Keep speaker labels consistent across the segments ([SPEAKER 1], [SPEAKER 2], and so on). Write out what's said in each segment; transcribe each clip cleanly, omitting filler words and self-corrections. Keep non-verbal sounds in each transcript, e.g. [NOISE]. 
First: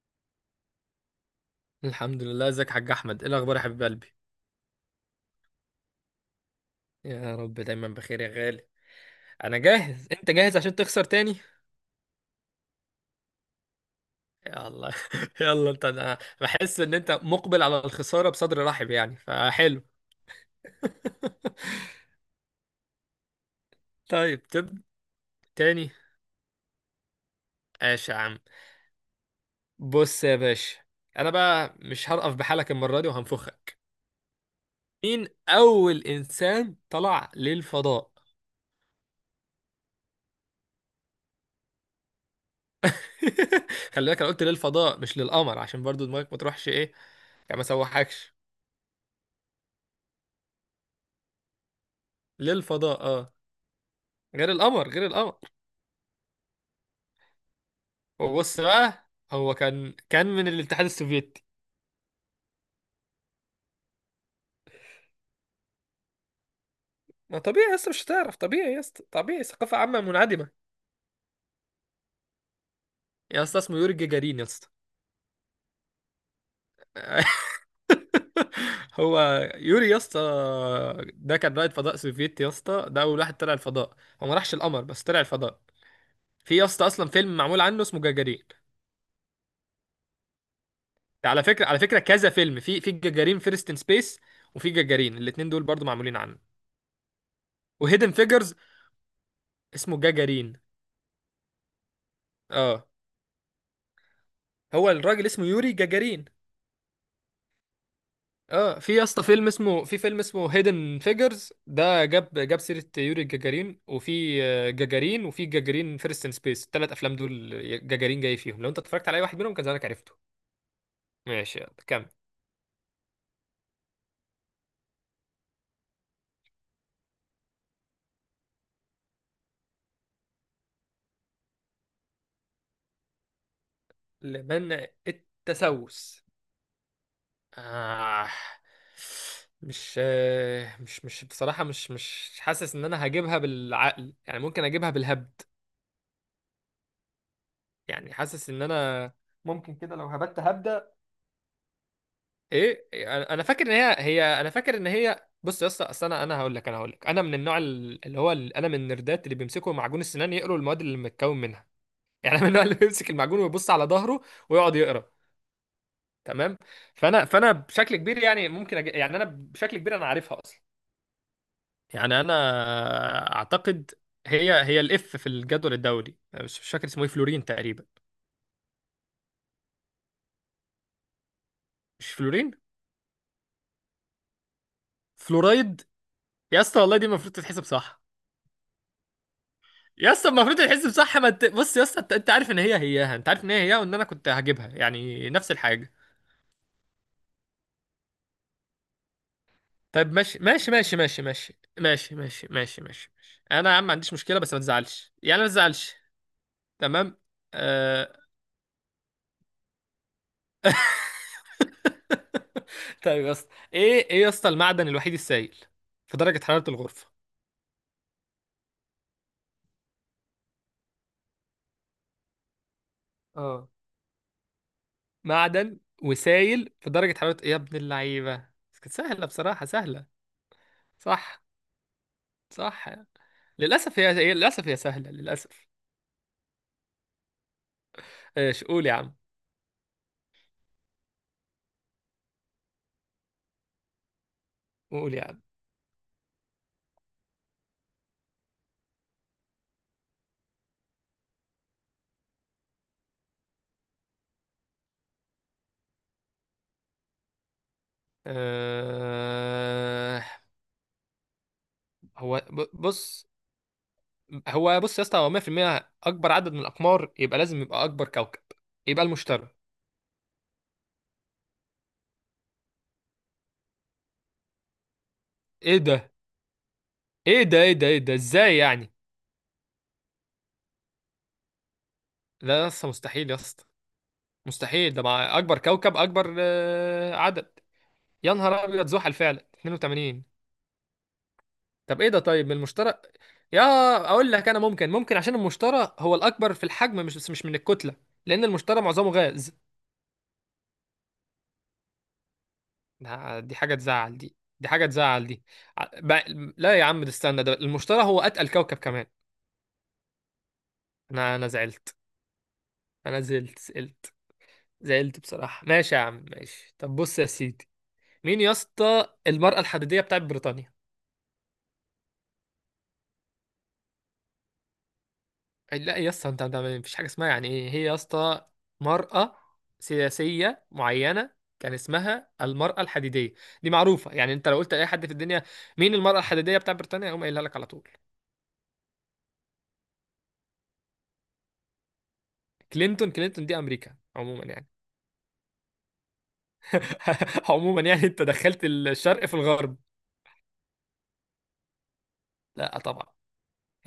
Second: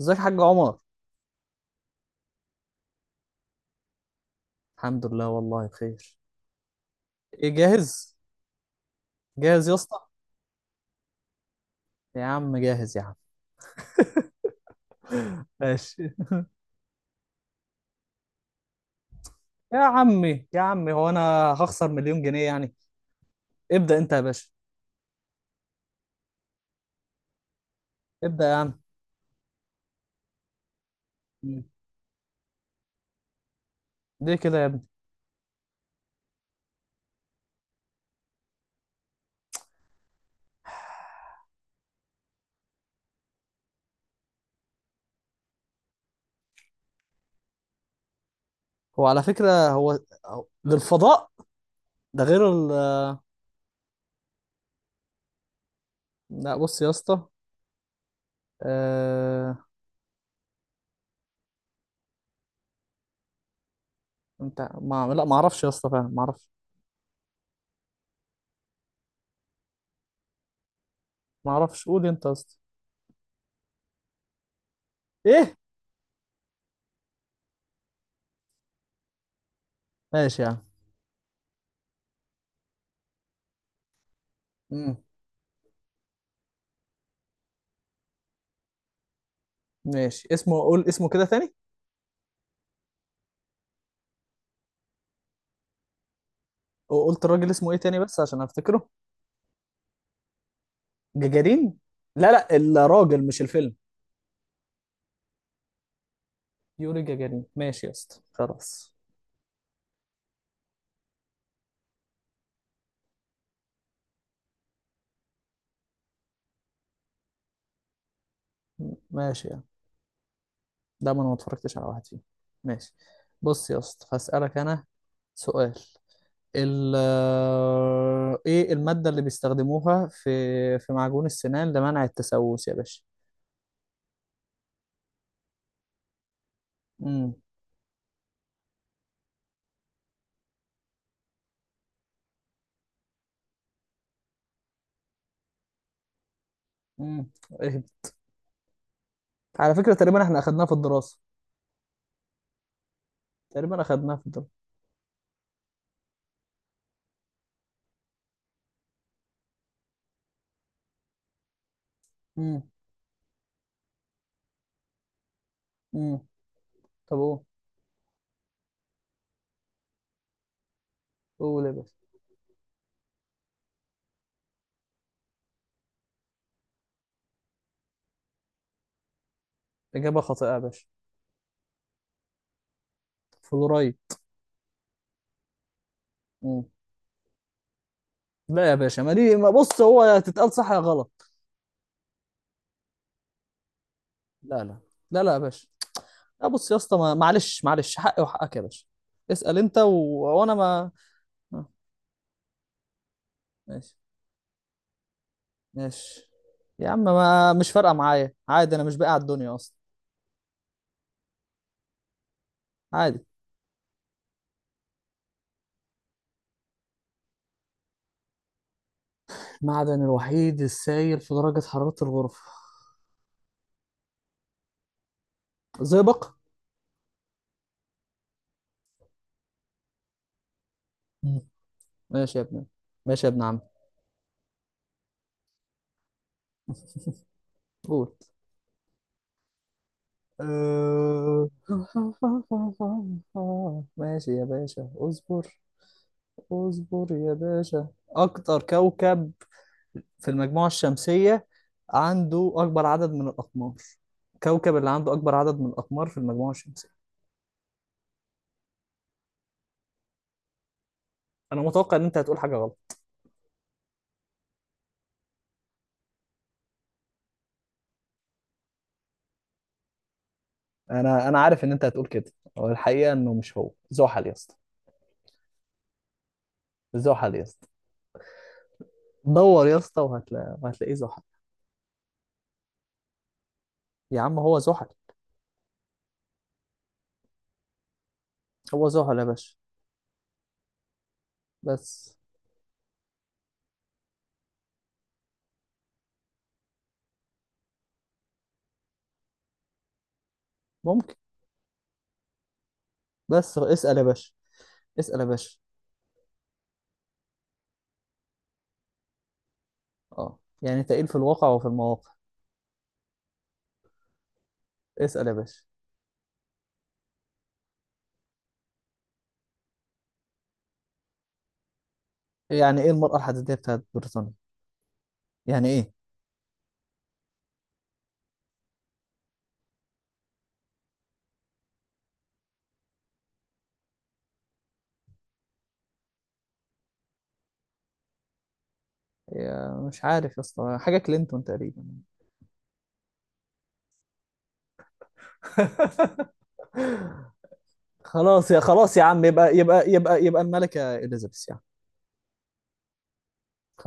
[SPEAKER 1] ازيك يا حاج عمر؟
[SPEAKER 2] الحمد لله. ازيك يا حاج احمد؟ ايه الاخبار يا حبيب قلبي؟
[SPEAKER 1] الحمد لله، والله بخير.
[SPEAKER 2] يا
[SPEAKER 1] ايه،
[SPEAKER 2] رب دايما
[SPEAKER 1] جاهز؟
[SPEAKER 2] بخير يا غالي. انا
[SPEAKER 1] جاهز يا اسطى؟
[SPEAKER 2] جاهز. انت جاهز عشان تخسر تاني؟
[SPEAKER 1] يا عم، جاهز يا عم.
[SPEAKER 2] يلا [LAUGHS]
[SPEAKER 1] [LAUGHS]
[SPEAKER 2] يلا انت.
[SPEAKER 1] ماشي.
[SPEAKER 2] انا بحس ان انت مقبل على الخساره بصدر رحب، يعني
[SPEAKER 1] يا
[SPEAKER 2] فحلو.
[SPEAKER 1] عمي، يا عمي، هو انا هخسر مليون
[SPEAKER 2] [LAUGHS]
[SPEAKER 1] جنيه يعني؟ ابدأ انت يا
[SPEAKER 2] طيب
[SPEAKER 1] باشا.
[SPEAKER 2] تب تاني. ماشي يا عم.
[SPEAKER 1] ابدأ يا عم.
[SPEAKER 2] بص يا باشا، انا
[SPEAKER 1] مم.
[SPEAKER 2] بقى مش هرقف بحالك المره دي وهنفخك.
[SPEAKER 1] ليه كده يا ابني؟
[SPEAKER 2] مين اول انسان طلع للفضاء؟ [LAUGHS] خلي بالك انا قلت للفضاء مش للقمر، عشان برضو دماغك ما تروحش ايه، يعني ما سوحكش.
[SPEAKER 1] هو على فكرة للفضاء، ده غير.
[SPEAKER 2] للفضاء اه، غير القمر غير القمر.
[SPEAKER 1] لا، بص يا اسطى.
[SPEAKER 2] وبص بقى، هو
[SPEAKER 1] آه...
[SPEAKER 2] كان من الاتحاد السوفيتي.
[SPEAKER 1] انت ما... لا، ما اعرفش يا اسطى، فعلا ما اعرفش.
[SPEAKER 2] ما طبيعي يا اسطى مش هتعرف، طبيعي يا اسطى، طبيعي، ثقافة عامة منعدمة.
[SPEAKER 1] ما اعرفش، قول انت يا اسطى.
[SPEAKER 2] يا اسطى اسمه يوري جاجارين يا اسطى.
[SPEAKER 1] ايه؟
[SPEAKER 2] [LAUGHS] هو يوري يا اسطى.
[SPEAKER 1] ماشي يا عم.
[SPEAKER 2] ده كان رائد فضاء سوفيتي يا اسطى، ده اول واحد طلع الفضاء. هو ما راحش القمر
[SPEAKER 1] مم.
[SPEAKER 2] بس طلع الفضاء. في يا اسطى اصلا فيلم معمول عنه اسمه جاجارين.
[SPEAKER 1] ماشي، اسمه، قول اسمه كده
[SPEAKER 2] ده على
[SPEAKER 1] تاني.
[SPEAKER 2] فكرة، على فكرة كذا فيلم، في جاجارين فيرست ان سبيس، وفي جاجارين، الاتنين دول برضو معمولين عنه.
[SPEAKER 1] قلت الراجل اسمه ايه تاني،
[SPEAKER 2] وهيدن
[SPEAKER 1] بس عشان
[SPEAKER 2] فيجرز.
[SPEAKER 1] افتكره.
[SPEAKER 2] اسمه جاجارين.
[SPEAKER 1] جاجارين. لا، لا،
[SPEAKER 2] اه،
[SPEAKER 1] الراجل مش الفيلم.
[SPEAKER 2] هو الراجل اسمه يوري جاجارين.
[SPEAKER 1] يوري جاجارين، ماشي يا اسطى،
[SPEAKER 2] اه
[SPEAKER 1] خلاص.
[SPEAKER 2] في يا اسطى فيلم اسمه، في فيلم اسمه هيدن فيجرز، ده جاب جاب سيرة يوري جاجارين، وفي جاجارين، وفي جاجارين فيرست ان سبيس. الثلاث افلام دول جاجارين جاي فيهم. لو انت اتفرجت على اي واحد
[SPEAKER 1] ماشي
[SPEAKER 2] منهم
[SPEAKER 1] يعني.
[SPEAKER 2] كان زمانك عرفته.
[SPEAKER 1] ده، ما انا ما
[SPEAKER 2] ماشي يلا
[SPEAKER 1] اتفرجتش على واحد
[SPEAKER 2] كمل.
[SPEAKER 1] فيهم. ماشي. بص يا اسطى، هسألك انا سؤال. ال آه، ايه المادة اللي بيستخدموها في معجون السنان لمنع التسوس يا باشا؟
[SPEAKER 2] لمن التسوس؟
[SPEAKER 1] امم.
[SPEAKER 2] آه. مش بصراحة مش حاسس ان انا هجيبها بالعقل، يعني ممكن اجيبها بالهبد.
[SPEAKER 1] امم. إيه؟
[SPEAKER 2] يعني حاسس ان انا
[SPEAKER 1] على
[SPEAKER 2] ممكن
[SPEAKER 1] فكرة،
[SPEAKER 2] كده لو
[SPEAKER 1] تقريبا احنا
[SPEAKER 2] هبت
[SPEAKER 1] اخدناها في
[SPEAKER 2] هبدة.
[SPEAKER 1] الدراسة.
[SPEAKER 2] ايه، انا فاكر ان
[SPEAKER 1] تقريبا
[SPEAKER 2] هي
[SPEAKER 1] اخدناها في
[SPEAKER 2] هي
[SPEAKER 1] الدراسة.
[SPEAKER 2] انا فاكر ان هي، بص يا اسطى، اصل انا هقول لك، انا هقول لك، انا من النوع انا من النردات اللي بيمسكوا معجون السنان يقروا المواد اللي متكون منها. [LAUGHS] يعني انا من
[SPEAKER 1] امم.
[SPEAKER 2] النوع اللي بيمسك المعجون ويبص على ظهره ويقعد يقرا.
[SPEAKER 1] امم.
[SPEAKER 2] تمام.
[SPEAKER 1] طب،
[SPEAKER 2] فانا
[SPEAKER 1] قول،
[SPEAKER 2] فانا بشكل كبير، يعني يعني انا بشكل كبير انا عارفها اصلا.
[SPEAKER 1] قول يا باشا.
[SPEAKER 2] يعني انا اعتقد هي الاف في الجدول الدوري، مش فاكر اسمه ايه، فلورين تقريبا.
[SPEAKER 1] إجابة خاطئة يا باشا.
[SPEAKER 2] مش فلورين،
[SPEAKER 1] فلورايد.
[SPEAKER 2] فلورايد. يا
[SPEAKER 1] امم.
[SPEAKER 2] اسطى والله دي المفروض تتحسب صح.
[SPEAKER 1] لا يا باشا، ما دي، ما بص، هو
[SPEAKER 2] يا
[SPEAKER 1] يا
[SPEAKER 2] اسطى
[SPEAKER 1] تتقال
[SPEAKER 2] المفروض
[SPEAKER 1] صح يا
[SPEAKER 2] الحزب صح، ما
[SPEAKER 1] غلط.
[SPEAKER 2] انت بص يا اسطى، انت انت عارف ان هي هياها، انت عارف ان هي هياها وان انا كنت
[SPEAKER 1] لا،
[SPEAKER 2] هجيبها،
[SPEAKER 1] لا. لا،
[SPEAKER 2] يعني
[SPEAKER 1] لا يا
[SPEAKER 2] نفس
[SPEAKER 1] باشا.
[SPEAKER 2] الحاجه.
[SPEAKER 1] لا، بص يا اسطى، معلش، معلش، حقي وحقك يا باشا. اسأل انت.
[SPEAKER 2] طيب ماشي
[SPEAKER 1] وانا
[SPEAKER 2] ماشي
[SPEAKER 1] ما.
[SPEAKER 2] ماشي ماشي ماشي
[SPEAKER 1] آه،
[SPEAKER 2] ماشي ماشي ماشي ماشي ماشي، انا يا عم ما
[SPEAKER 1] ماشي،
[SPEAKER 2] عنديش مشكله، بس ما تزعلش يعني، ما تزعلش.
[SPEAKER 1] ماشي يا عم،
[SPEAKER 2] تمام.
[SPEAKER 1] ما مش فارقة
[SPEAKER 2] آه...
[SPEAKER 1] معايا، عادي، انا مش باقي على الدنيا اصلا.
[SPEAKER 2] [LAUGHS]
[SPEAKER 1] عادي.
[SPEAKER 2] طيب يا اسطى، ايه ايه يا اسطى المعدن الوحيد السائل في درجه حراره الغرفه؟
[SPEAKER 1] المعدن الوحيد السائل في درجة حرارة الغرفة؟
[SPEAKER 2] اه معدن
[SPEAKER 1] زئبق.
[SPEAKER 2] وسائل في درجه حراره، يا ابن اللعيبه بس، كانت سهله بصراحه سهله.
[SPEAKER 1] مم.
[SPEAKER 2] صح.
[SPEAKER 1] ماشي يا ابن.
[SPEAKER 2] صح.
[SPEAKER 1] ماشي يا ابن عم.
[SPEAKER 2] للاسف للاسف هي سهله للاسف.
[SPEAKER 1] قول.
[SPEAKER 2] ايش قول يا عم.
[SPEAKER 1] آه. [LAUGHS] ماشي يا باشا،
[SPEAKER 2] قول يا عم.
[SPEAKER 1] اصبر. اصبر يا باشا. اكتر كوكب في المجموعة الشمسية عنده اكبر عدد من الاقمار؟ كوكب اللي عنده اكبر عدد من الاقمار في المجموعة الشمسية؟
[SPEAKER 2] أه...
[SPEAKER 1] انا متوقع ان انت هتقول حاجة غلط.
[SPEAKER 2] بص، هو بص يا اسطى، هو 100% اكبر عدد من الاقمار، يبقى لازم يبقى اكبر كوكب، يبقى المشتري.
[SPEAKER 1] انا عارف ان انت هتقول كده. هو الحقيقة انه مش، هو زحل يا اسطى.
[SPEAKER 2] ايه ده،
[SPEAKER 1] زحل يا
[SPEAKER 2] ايه ده،
[SPEAKER 1] اسطى.
[SPEAKER 2] ايه ده، ايه ده، ازاي يعني؟
[SPEAKER 1] دور يا اسطى وهتلاقيه زحل.
[SPEAKER 2] لا يا اسطى مستحيل يا اسطى،
[SPEAKER 1] يا عم، هو زحل.
[SPEAKER 2] مستحيل ده مع اكبر كوكب، اكبر عدد. يا نهار ابيض،
[SPEAKER 1] هو
[SPEAKER 2] زحل
[SPEAKER 1] زحل يا
[SPEAKER 2] فعلا
[SPEAKER 1] باشا،
[SPEAKER 2] 82. طب ايه
[SPEAKER 1] بس.
[SPEAKER 2] ده، طيب من المشتري، يا، اقول لك انا ممكن، ممكن عشان المشتري هو الاكبر في الحجم، مش بس مش من الكتله، لان المشتري معظمه غاز.
[SPEAKER 1] ممكن.
[SPEAKER 2] دي
[SPEAKER 1] بس
[SPEAKER 2] حاجة
[SPEAKER 1] اسأل يا
[SPEAKER 2] تزعل،
[SPEAKER 1] باشا.
[SPEAKER 2] دي حاجة
[SPEAKER 1] اسأل يا
[SPEAKER 2] تزعل دي.
[SPEAKER 1] باشا.
[SPEAKER 2] لا يا عم، ده استنى، ده المشتري هو أتقل كوكب كمان.
[SPEAKER 1] اه، يعني تقيل في
[SPEAKER 2] أنا
[SPEAKER 1] الواقع
[SPEAKER 2] أنا
[SPEAKER 1] وفي
[SPEAKER 2] زعلت،
[SPEAKER 1] المواقع.
[SPEAKER 2] أنا زعلت زعلت
[SPEAKER 1] اسأل يا باشا.
[SPEAKER 2] بصراحة. ماشي يا عم، ماشي. طب بص يا سيدي، مين يا اسطى المرأة الحديدية بتاعت بريطانيا؟
[SPEAKER 1] يعني ايه المرأة الحديدية بتاعت بريطانيا؟ يعني ايه؟
[SPEAKER 2] لا يا اسطى، انت مفيش حاجة اسمها يعني ايه هي يا اسطى، مرأة سياسية معينة كان اسمها المرأة الحديدية، دي معروفة يعني، انت لو قلت لأي حد في الدنيا مين المرأة الحديدية بتاعت بريطانيا هيقوم قايلها لك على طول.
[SPEAKER 1] يا، مش عارف يا اسطى، حاجه كلينتون تقريبا.
[SPEAKER 2] كلينتون؟ كلينتون دي أمريكا عموما يعني.
[SPEAKER 1] [LAUGHS]
[SPEAKER 2] [LAUGHS] عموما يعني انت دخلت
[SPEAKER 1] خلاص يا عم،
[SPEAKER 2] الشرق في
[SPEAKER 1] يبقى
[SPEAKER 2] الغرب.
[SPEAKER 1] يبقى يبقى يبقى الملكه اليزابيث يعني.
[SPEAKER 2] لا طبعا،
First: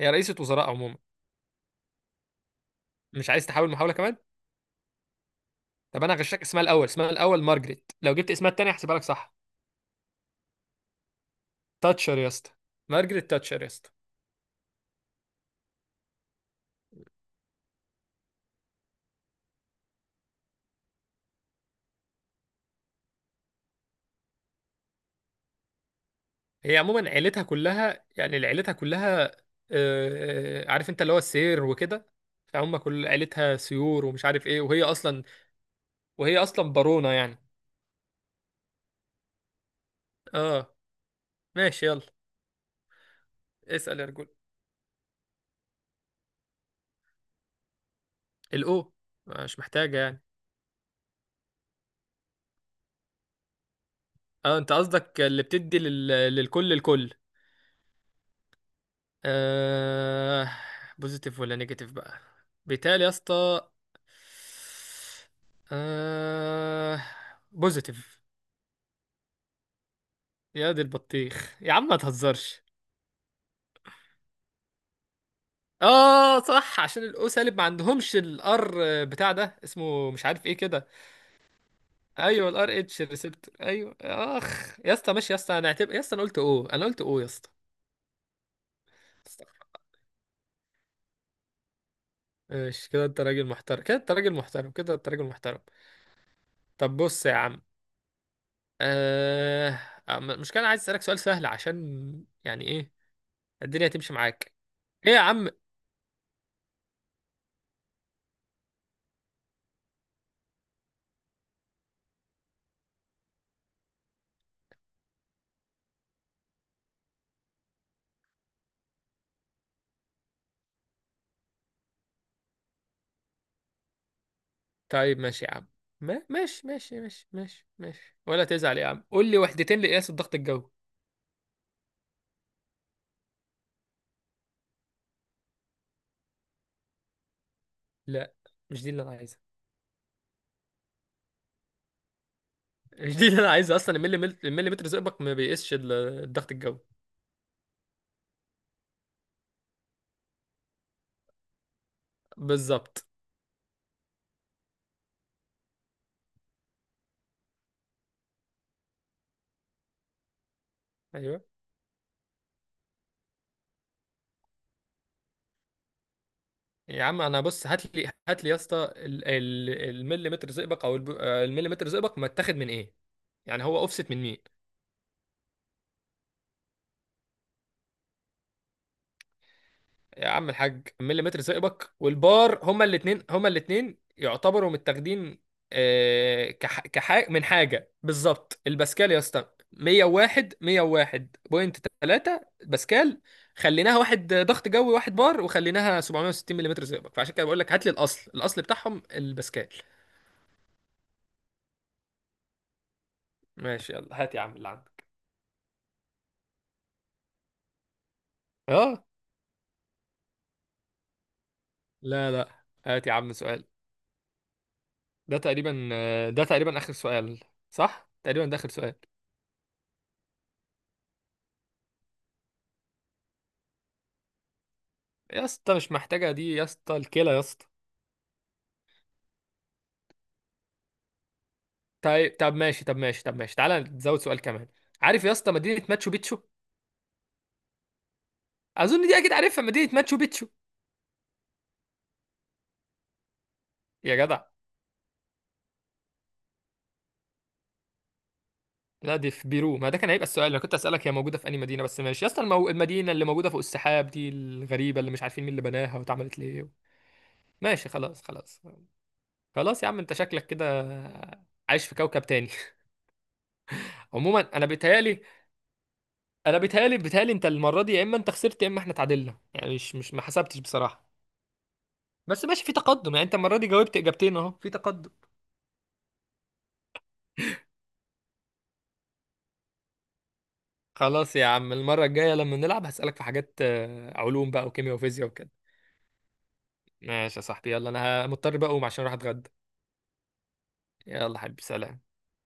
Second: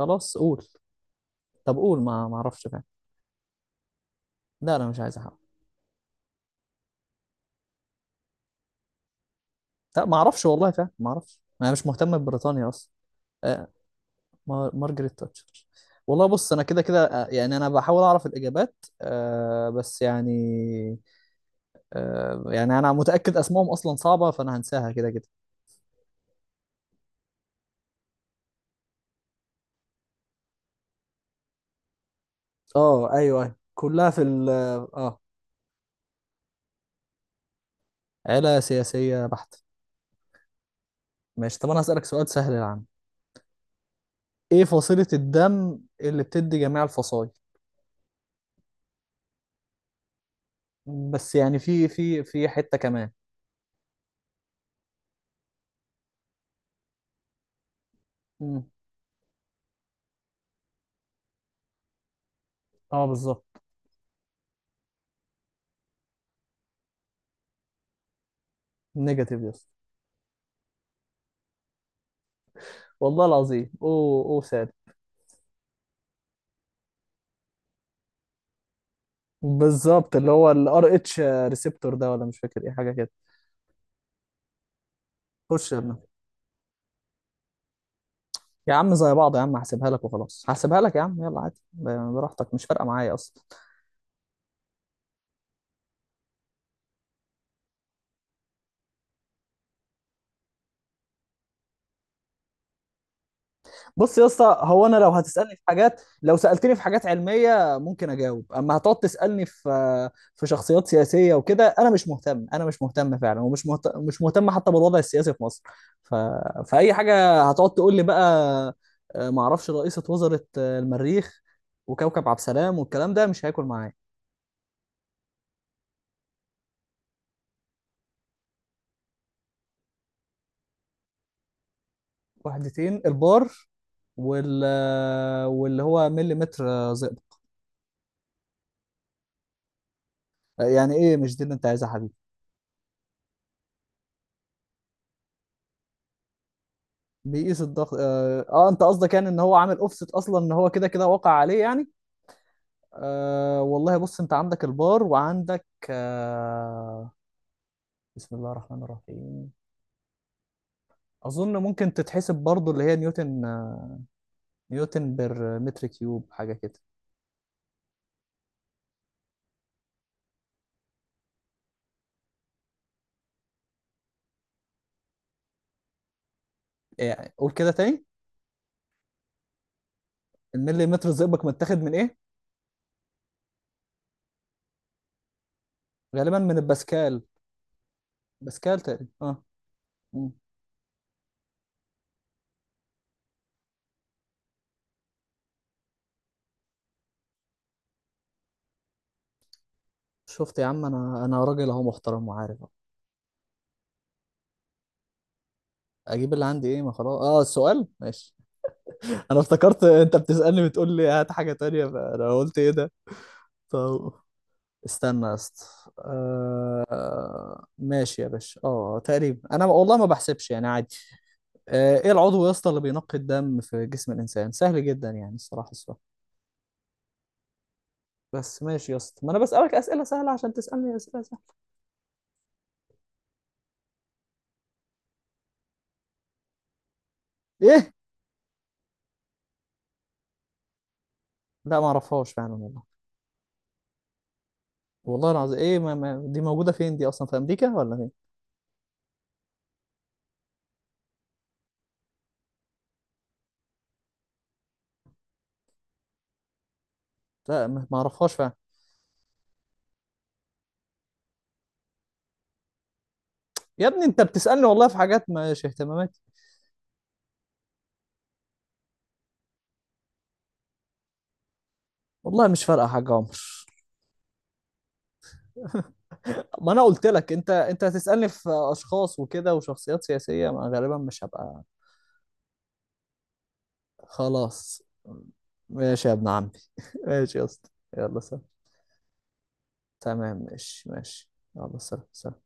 [SPEAKER 2] هي رئيسة
[SPEAKER 1] قول.
[SPEAKER 2] وزراء عموما.
[SPEAKER 1] طب قول، ما اعرفش فعلا.
[SPEAKER 2] مش عايز تحاول محاولة كمان؟
[SPEAKER 1] لا، انا مش عايز احاول.
[SPEAKER 2] طب انا هغشك، اسمها الاول، اسمها الاول مارجريت، لو جبت اسمها التاني هحسبها لك صح.
[SPEAKER 1] لا، ما اعرفش والله، فعلا ما اعرفش، انا مش مهتم
[SPEAKER 2] تاتشر يا اسطى،
[SPEAKER 1] ببريطانيا اصلا.
[SPEAKER 2] مارجريت تاتشر يا
[SPEAKER 1] آه.
[SPEAKER 2] اسطى.
[SPEAKER 1] مارجريت تاتشر. والله، بص انا كده كده، يعني انا بحاول اعرف الاجابات. آه، بس يعني. آه، يعني انا متاكد اسمائهم اصلا صعبه، فانا هنساها كده كده.
[SPEAKER 2] هي عموما عيلتها كلها، يعني عيلتها كلها عارف انت، اللي هو السير وكده، فهم كل
[SPEAKER 1] اه، ايوه، ايوه،
[SPEAKER 2] عيلتها سيور
[SPEAKER 1] كلها في
[SPEAKER 2] ومش عارف
[SPEAKER 1] ال.
[SPEAKER 2] ايه،
[SPEAKER 1] اه.
[SPEAKER 2] وهي اصلا بارونة يعني.
[SPEAKER 1] عيلة سياسية بحتة.
[SPEAKER 2] اه.
[SPEAKER 1] ماشي، طب أنا
[SPEAKER 2] ماشي
[SPEAKER 1] هسألك
[SPEAKER 2] يلا،
[SPEAKER 1] سؤال سهل يا عم.
[SPEAKER 2] اسأل يا رجل.
[SPEAKER 1] إيه فصيلة الدم اللي بتدي جميع الفصائل؟
[SPEAKER 2] الاو، مش محتاجة يعني.
[SPEAKER 1] بس يعني في حتة كمان.
[SPEAKER 2] اه انت قصدك اللي بتدي لل... للكل، الكل.
[SPEAKER 1] مم.
[SPEAKER 2] آه... بوزيتيف ولا نيجاتيف بقى؟ بيتهيألي
[SPEAKER 1] أه،
[SPEAKER 2] يا
[SPEAKER 1] بالظبط.
[SPEAKER 2] اسطى. آه... بوزيتيف.
[SPEAKER 1] نيجاتيف، يس.
[SPEAKER 2] يا دي البطيخ يا عم، ما تهزرش.
[SPEAKER 1] والله العظيم، أوه أوه ساد.
[SPEAKER 2] اه صح، عشان الاو سالب ما عندهمش الار بتاع ده، اسمه
[SPEAKER 1] بالظبط،
[SPEAKER 2] مش
[SPEAKER 1] اللي
[SPEAKER 2] عارف
[SPEAKER 1] هو
[SPEAKER 2] ايه كده.
[SPEAKER 1] الار اتش ريسبتور ده، ولا مش
[SPEAKER 2] ايوه
[SPEAKER 1] فاكر ايه
[SPEAKER 2] الار
[SPEAKER 1] حاجه
[SPEAKER 2] اتش
[SPEAKER 1] كده.
[SPEAKER 2] الريسبتور، ايوه اخ يا اسطى، ماشي يا اسطى، انا
[SPEAKER 1] خش يا ابني.
[SPEAKER 2] اعتبر يا اسطى انا قلت او، انا قلت او يا اسطى.
[SPEAKER 1] يا عم زي بعض يا عم، هحسبها لك وخلاص، هحسبها لك يا عم، يلا عادي، براحتك، مش فارقه
[SPEAKER 2] ماشي كده،
[SPEAKER 1] معايا
[SPEAKER 2] انت
[SPEAKER 1] اصلا.
[SPEAKER 2] راجل محترم كده، انت راجل محترم كده، انت راجل محترم. طب بص يا عم، آه... المشكلة أنا عايز أسألك سؤال سهل عشان يعني إيه الدنيا تمشي
[SPEAKER 1] بص يا
[SPEAKER 2] معاك.
[SPEAKER 1] اسطى، هو انا
[SPEAKER 2] إيه يا عم؟
[SPEAKER 1] لو سالتني في حاجات علميه ممكن اجاوب، اما هتقعد تسالني في شخصيات سياسيه وكده، انا مش مهتم فعلا، مش مهتم حتى بالوضع السياسي في مصر. ف... فاي حاجه هتقعد تقول لي بقى؟ ما اعرفش رئيسه وزاره المريخ وكوكب عبد السلام، والكلام ده مش هياكل معايا.
[SPEAKER 2] طيب ماشي يا عم، ما... ماشي ماشي ماشي ماشي ماشي، ولا تزعل يا عم، قول لي وحدتين لقياس الضغط الجوي.
[SPEAKER 1] وحدتين، البار وال... واللي هو مليمتر زئبق.
[SPEAKER 2] لا، مش دي اللي أنا عايزها.
[SPEAKER 1] يعني ايه، مش دي اللي انت عايزها يا حبيبي؟
[SPEAKER 2] [LAUGHS] مش دي اللي أنا عايزها أصلا، المليمتر زئبق ما بيقيسش الضغط الجوي.
[SPEAKER 1] بيقيس الضغط انت قصدك يعني ان هو عامل اوفست، اصلا ان هو كده كده واقع عليه يعني.
[SPEAKER 2] بالظبط.
[SPEAKER 1] آه، والله بص انت عندك البار، وعندك. بسم الله الرحمن الرحيم.
[SPEAKER 2] أيوه.
[SPEAKER 1] اظن ممكن تتحسب برضو اللي هي نيوتن بر متر كيوب حاجه كده.
[SPEAKER 2] يا عم أنا بص، هات لي يا اسطى المليمتر زئبق، أو المليمتر زئبق متاخد من إيه، يعني هو أوفست من مين.
[SPEAKER 1] يعني قول كده تاني.
[SPEAKER 2] يا عم
[SPEAKER 1] الملي
[SPEAKER 2] الحاج
[SPEAKER 1] متر
[SPEAKER 2] مليمتر
[SPEAKER 1] زئبق متاخد
[SPEAKER 2] ثقبك
[SPEAKER 1] من ايه؟
[SPEAKER 2] والبار، هما الاتنين، هما الاتنين يعتبروا متاخدين
[SPEAKER 1] غالبا من الباسكال.
[SPEAKER 2] من حاجة بالظبط،
[SPEAKER 1] باسكال تقريبا،
[SPEAKER 2] الباسكال يا
[SPEAKER 1] اه.
[SPEAKER 2] اسطى،
[SPEAKER 1] مم.
[SPEAKER 2] 101، 101.3 باسكال. خليناها واحد ضغط جوي، واحد بار، وخليناها 760 مليمتر ثقبك، فعشان كده بقول لك هات لي الاصل، الاصل بتاعهم الباسكال.
[SPEAKER 1] شفت يا عم، انا راجل اهو محترم وعارف.
[SPEAKER 2] ماشي يلا، هات يا عم اللي عندك.
[SPEAKER 1] اجيب اللي عندي ايه؟ ما خلاص، اه، السؤال ماشي.
[SPEAKER 2] اه،
[SPEAKER 1] انا افتكرت انت بتسألني، بتقول لي هات حاجة تانية، فانا
[SPEAKER 2] لا لا،
[SPEAKER 1] قلت ايه ده.
[SPEAKER 2] هات يا عم سؤال.
[SPEAKER 1] طب استنى يا
[SPEAKER 2] ده
[SPEAKER 1] اسطى،
[SPEAKER 2] تقريبا ده تقريبا اخر سؤال، صح؟
[SPEAKER 1] ماشي يا
[SPEAKER 2] تقريبا ده
[SPEAKER 1] باشا،
[SPEAKER 2] اخر سؤال.
[SPEAKER 1] اه، تقريبا انا والله ما بحسبش يعني، عادي. ايه العضو يا اسطى اللي بينقي الدم في جسم الانسان؟ سهل جدا يعني
[SPEAKER 2] يا
[SPEAKER 1] الصراحة
[SPEAKER 2] اسطى مش
[SPEAKER 1] السؤال.
[SPEAKER 2] محتاجة دي يا اسطى، الكلى يا اسطى.
[SPEAKER 1] بس ماشي يا اسطى، ما انا بسألك أسئلة سهلة عشان تسألني أسئلة سهلة.
[SPEAKER 2] طيب طب ماشي، طب ماشي، طب ماشي، تعالى نزود سؤال كمان. عارف يا اسطى مدينة ماتشو بيتشو؟
[SPEAKER 1] ايه؟
[SPEAKER 2] اظن دي اكيد عارفها، مدينة ماتشو بيتشو.
[SPEAKER 1] لا، ما اعرفهاش فعلا والله.
[SPEAKER 2] يا جدع.
[SPEAKER 1] والله العظيم، ايه؟ ما... ما... دي موجودة فين دي اصلا، في امريكا ولا فين؟
[SPEAKER 2] لا دي في بيرو، ما ده كان هيبقى السؤال، انا كنت اسالك هي موجودة في انهي مدينة، بس ماشي يا اسطى، المدينة اللي موجودة فوق السحاب دي الغريبة، اللي مش عارفين مين اللي بناها واتعملت ليه.
[SPEAKER 1] لا، ما
[SPEAKER 2] ماشي
[SPEAKER 1] ما
[SPEAKER 2] خلاص
[SPEAKER 1] اعرفهاش فعلا.
[SPEAKER 2] خلاص. خلاص يا عم، انت شكلك كده عايش في كوكب تاني.
[SPEAKER 1] يا ابني
[SPEAKER 2] [LAUGHS]
[SPEAKER 1] انت
[SPEAKER 2] عموما
[SPEAKER 1] بتسألني
[SPEAKER 2] انا
[SPEAKER 1] والله في
[SPEAKER 2] بيتهيالي،
[SPEAKER 1] حاجات مش اهتماماتي.
[SPEAKER 2] انا بيتهيالي انت المرة دي، يا اما انت خسرت يا اما احنا تعادلنا، يعني مش ما حسبتش بصراحة. بس
[SPEAKER 1] والله مش
[SPEAKER 2] ماشي في
[SPEAKER 1] فارقة حاجة،
[SPEAKER 2] تقدم يعني، انت
[SPEAKER 1] عمر.
[SPEAKER 2] المره دي جاوبت اجابتين، اهو في تقدم.
[SPEAKER 1] ما انا قلت لك، انت هتسألني في اشخاص وكده وشخصيات سياسية، ما غالبا مش
[SPEAKER 2] خلاص يا
[SPEAKER 1] هبقى.
[SPEAKER 2] عم، المره الجايه لما نلعب هسألك في حاجات علوم بقى
[SPEAKER 1] خلاص.
[SPEAKER 2] وكيمياء وفيزياء وكده.
[SPEAKER 1] ماشي يا ابن عمي. ماشي
[SPEAKER 2] ماشي يا
[SPEAKER 1] يا اسطى.
[SPEAKER 2] صاحبي، يلا
[SPEAKER 1] يلا،
[SPEAKER 2] انا
[SPEAKER 1] سلام.
[SPEAKER 2] مضطر بقى اقوم عشان اروح اتغدى.
[SPEAKER 1] تمام، ماشي ماشي،
[SPEAKER 2] يلا حبيبي
[SPEAKER 1] يلا
[SPEAKER 2] سلام.
[SPEAKER 1] سلام سلام.